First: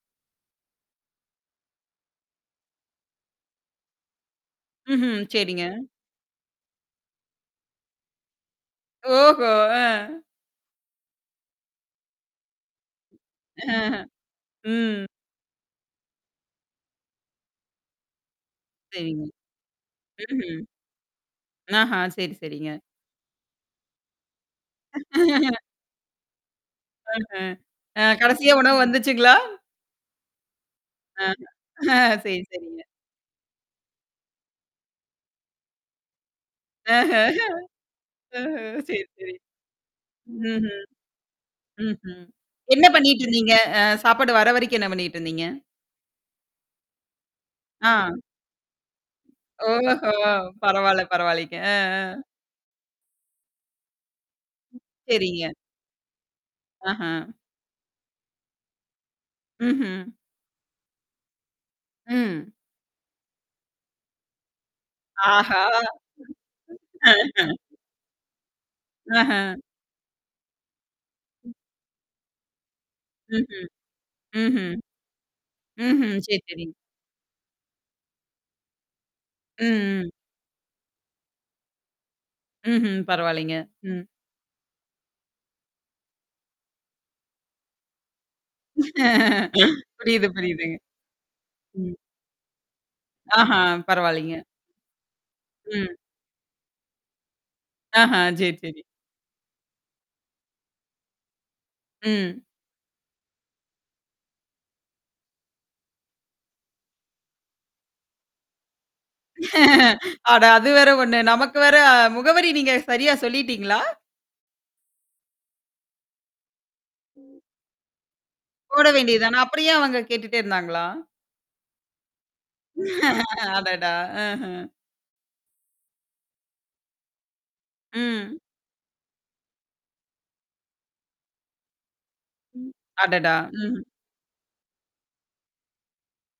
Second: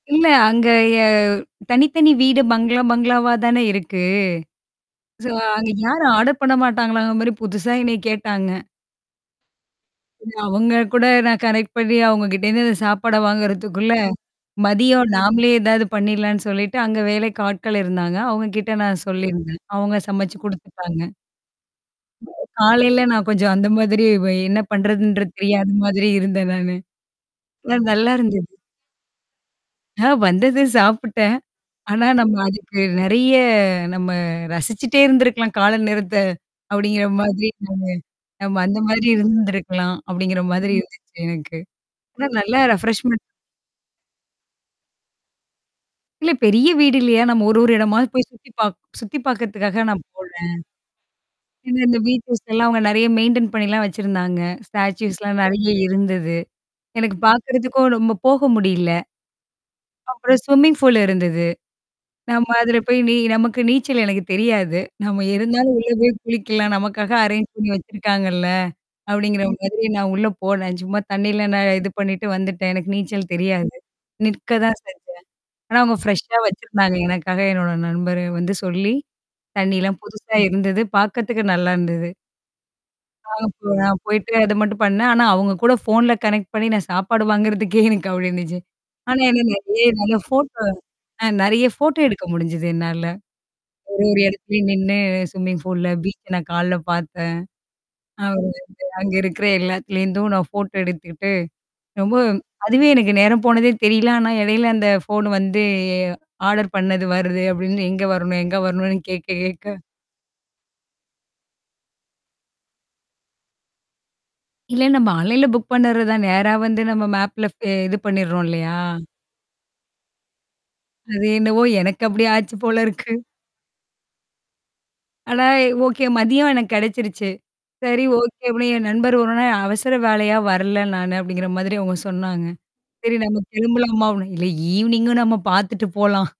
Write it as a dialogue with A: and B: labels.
A: இல்ல, அங்க யா தனித்தனி வீடு. பங்களா பங்களாவா தானே இருக்கு!
B: ம்ஹம்,
A: ஸோ
B: சரிங்க.
A: அங்க யாரும் ஆடர் பண்ண மாட்டாங்களாங்கிற மாரி? புதுசா என்னைய கேட்டாங்க.
B: ஓஹோ.
A: அவங்க கூட நான் கனெக்ட் பண்ணி நான் அவங்க கிட்ட இருந்து, இந்த சாப்பாட வாங்குறதுக்குள்ள,
B: அஹ். ம்.
A: மதியம் நாமளே ஏதாவது பண்ணிறலாம்ன்னு சொல்லிட்டு, அங்க வேலைக்கு ஆட்கள் இருந்தாங்க. அவுங்க கிட்ட நான்
B: சரிங்க.
A: சொல்லியிருந்தேன். அவுங்க சமைச்சு
B: ம்ஹம்.
A: குடுத்துட்டாங்க.
B: ஆஹா சரி, சரிங்க.
A: காலையில நான் கொஞ்சம் அந்த மாதிரி ப்ப என்ன பண்றதுன்றது, தெரியாத மாதிரி இருந்தேன் நானு. ஆனா நல்லா
B: அஹ,
A: இருந்துது.
B: கடைசியா உணவு வந்துச்சுங்களா?
A: நான் வந்தது,
B: அ,
A: சாப்பிட்டேன். ஆனா
B: சரி,
A: நம்ம அதுக்கு
B: சரிங்க.
A: நெறையா "நம்ம ரசிச்சுக்கிட்டே இருந்திருக்கலாம். காலை நேரத்த" அப்படிங்கற
B: அஹ்
A: மாதிரி
B: ஹம்.
A: நானு "நாம
B: அஹ்,
A: அந்த
B: சரி,
A: மாதிரி
B: சரி.
A: இருந்திருக்கலாம்" அப்படிங்கற மாதிரி
B: ம்ஹம்.
A: இருந்துச்சு எனக்கு.
B: ம்ஹம்.
A: ஆனா நல்லா
B: என்ன
A: ரெஃப்ரெஸ்மென்ட்
B: பண்ணிட்டு இருந்தீங்க? அ, சாப்பாடு வர வரைக்கும் என்ன பண்ணிட்டு இருந்தீங்க?
A: இல்ல பெரிய வீடு இல்லையா? ஒரு ஒரு இடமா
B: ஆ.
A: போய் சுத்தி பாக் சுத்தி பாக்குறதுக்காக நான்
B: ஓஹோ.
A: போனேன்.
B: பரவால்லை பரவால்லைங்க. அ
A: இந்த அந்த
B: அ,
A: வீட்லல்லாம் அவங்க நெறையா மெயின்டன் பண்ணி எல்லாம் வச்சிருந்தாங்க. ஸ்டாச்சூஸ் எல்லாம்
B: சரிங்க.
A: நெறையா இருந்தது. எனக்குப்
B: ஆஹ.
A: பாக்குறதுக்கும் ரொம்ப போக முடியல.
B: ம்ஹ்ம்.
A: அப்புறம் ஸ்விம்மிங் பூலு இருந்தது. நம்ம
B: ம்.
A: அதுல போய் நீ நமக்கு நீச்சல் எனக்குத் தெரியாது. "நம்ம
B: ஆஹா.
A: இருந்தாலும் உள்ள போய் குளிக்கலாம். நமக்காக அரேஞ் பண்ணி வச்சிருக்காங்கல்ல!"
B: அஹா,
A: அப்படிங்கற மாதிரி நான் உள்ள போனேன். சும்மா தண்ணீல நான் இது பண்ணிட்டு வந்துட்டேன். எனக்கு நீச்சல்
B: ம்ஹ்ம்
A: தெரியாது. நிற்க
B: ம்ஹ்ம்
A: தான் செஞ்சேன். ஆனா அவுங்க
B: ம்ஹ்ம்.
A: ப்ரெஷ்ஷா
B: சரி சரிங்க.
A: வச்சிருந்தாங்க. எனக்காக, என்னோட நண்பர வந்து சொல்லி, தண்ணீ எல்லாம்
B: ம் ம்.
A: புதுசா இருந்தது. பாக்குறதுக்கு நல்லா இருந்தது.
B: ம்ஹ்ம், பரவால்லைங்க.
A: அப்புறம் நான்
B: ம்.
A: போயிட்டு அத மட்டும் பண்ணேன். ஆனா அவுங்க கூடப் ஃபோன்ல கனெக்ட் பண்ணி நான் சாப்பாடு வாங்குறதுக்கே, எனக்கு அப்டி இருந்துச்சு. ஆனா என்னா? நெறையா நல்லா
B: புரியுது
A: ஃபோட்டோ
B: புரியுதுங்க.
A: அ நெறையா
B: ம்.
A: ஃபோட்டோ எடுக்க முடிஞ்சுது. என்னால.
B: ஆஹான்
A: ஒரு ஒரு
B: பரவால்லைங்க.
A: எடத்துலயும் நின்னு ஸ்விம்மிங் பூல்ல
B: ம்.
A: பீச்ச நான் காலைல பாத்தேன்.
B: ஆஹா. சரி
A: அப்றமேட்டு
B: சரி.
A: அங்க இருக்கிற எல்லாத்துலருந்தும் நான் ஃபோட்டோ எடுத்துக்கிட்டு, ரொம்ப
B: ம்.
A: அதுவே எனக்கு நேரம் போனதே தெரியல. ஆனா எடையில அந்த ஃபோன் வந்து "ஆடர் பண்ணுது வருது" அப்படிருந்து, எங்க வரணும்? எங்க வரணும்னு? கேக்க கேக்க
B: அட அது வேற 1 நமக்கு வேற அ முகவரி நீங்கச் சரியா சொல்லிட்டீங்களா?
A: இல்ல நம்ம ஆன்லைன்ல புக் பண்ணுறதுதான். நேரா வந்து நம்ம மேப்ல இது பண்ணிர்றோம் இல்லையா?
B: போட வேண்டியதானே! அப்பறம் ஏன் அவங்க? கேட்டுட்டுடே இருந்தாங்களா?
A: அது என்னவோ, எனக்கு அப்படி ஆச்சு போல இருக்கு.
B: அடடா!
A: ஆனா, எ ஓகே மதியம் எனக்கு கெடச்சிருச்சு. "சரி
B: ம்.
A: ஓகே!" அப்டின்னு என் நண்பர் "ஒரு [unintelligible] அவசர வேலையா வரல. நானு" அப்படிங்கற மாதிரி அவுங்க சொன்னாங்க. சரி
B: அடடா!
A: நம்ம
B: ம்.
A: திரும்பலாமா? அப்டி இல்ல ஈவினிங்கும் நம்ம பாத்துட்டு போலாம்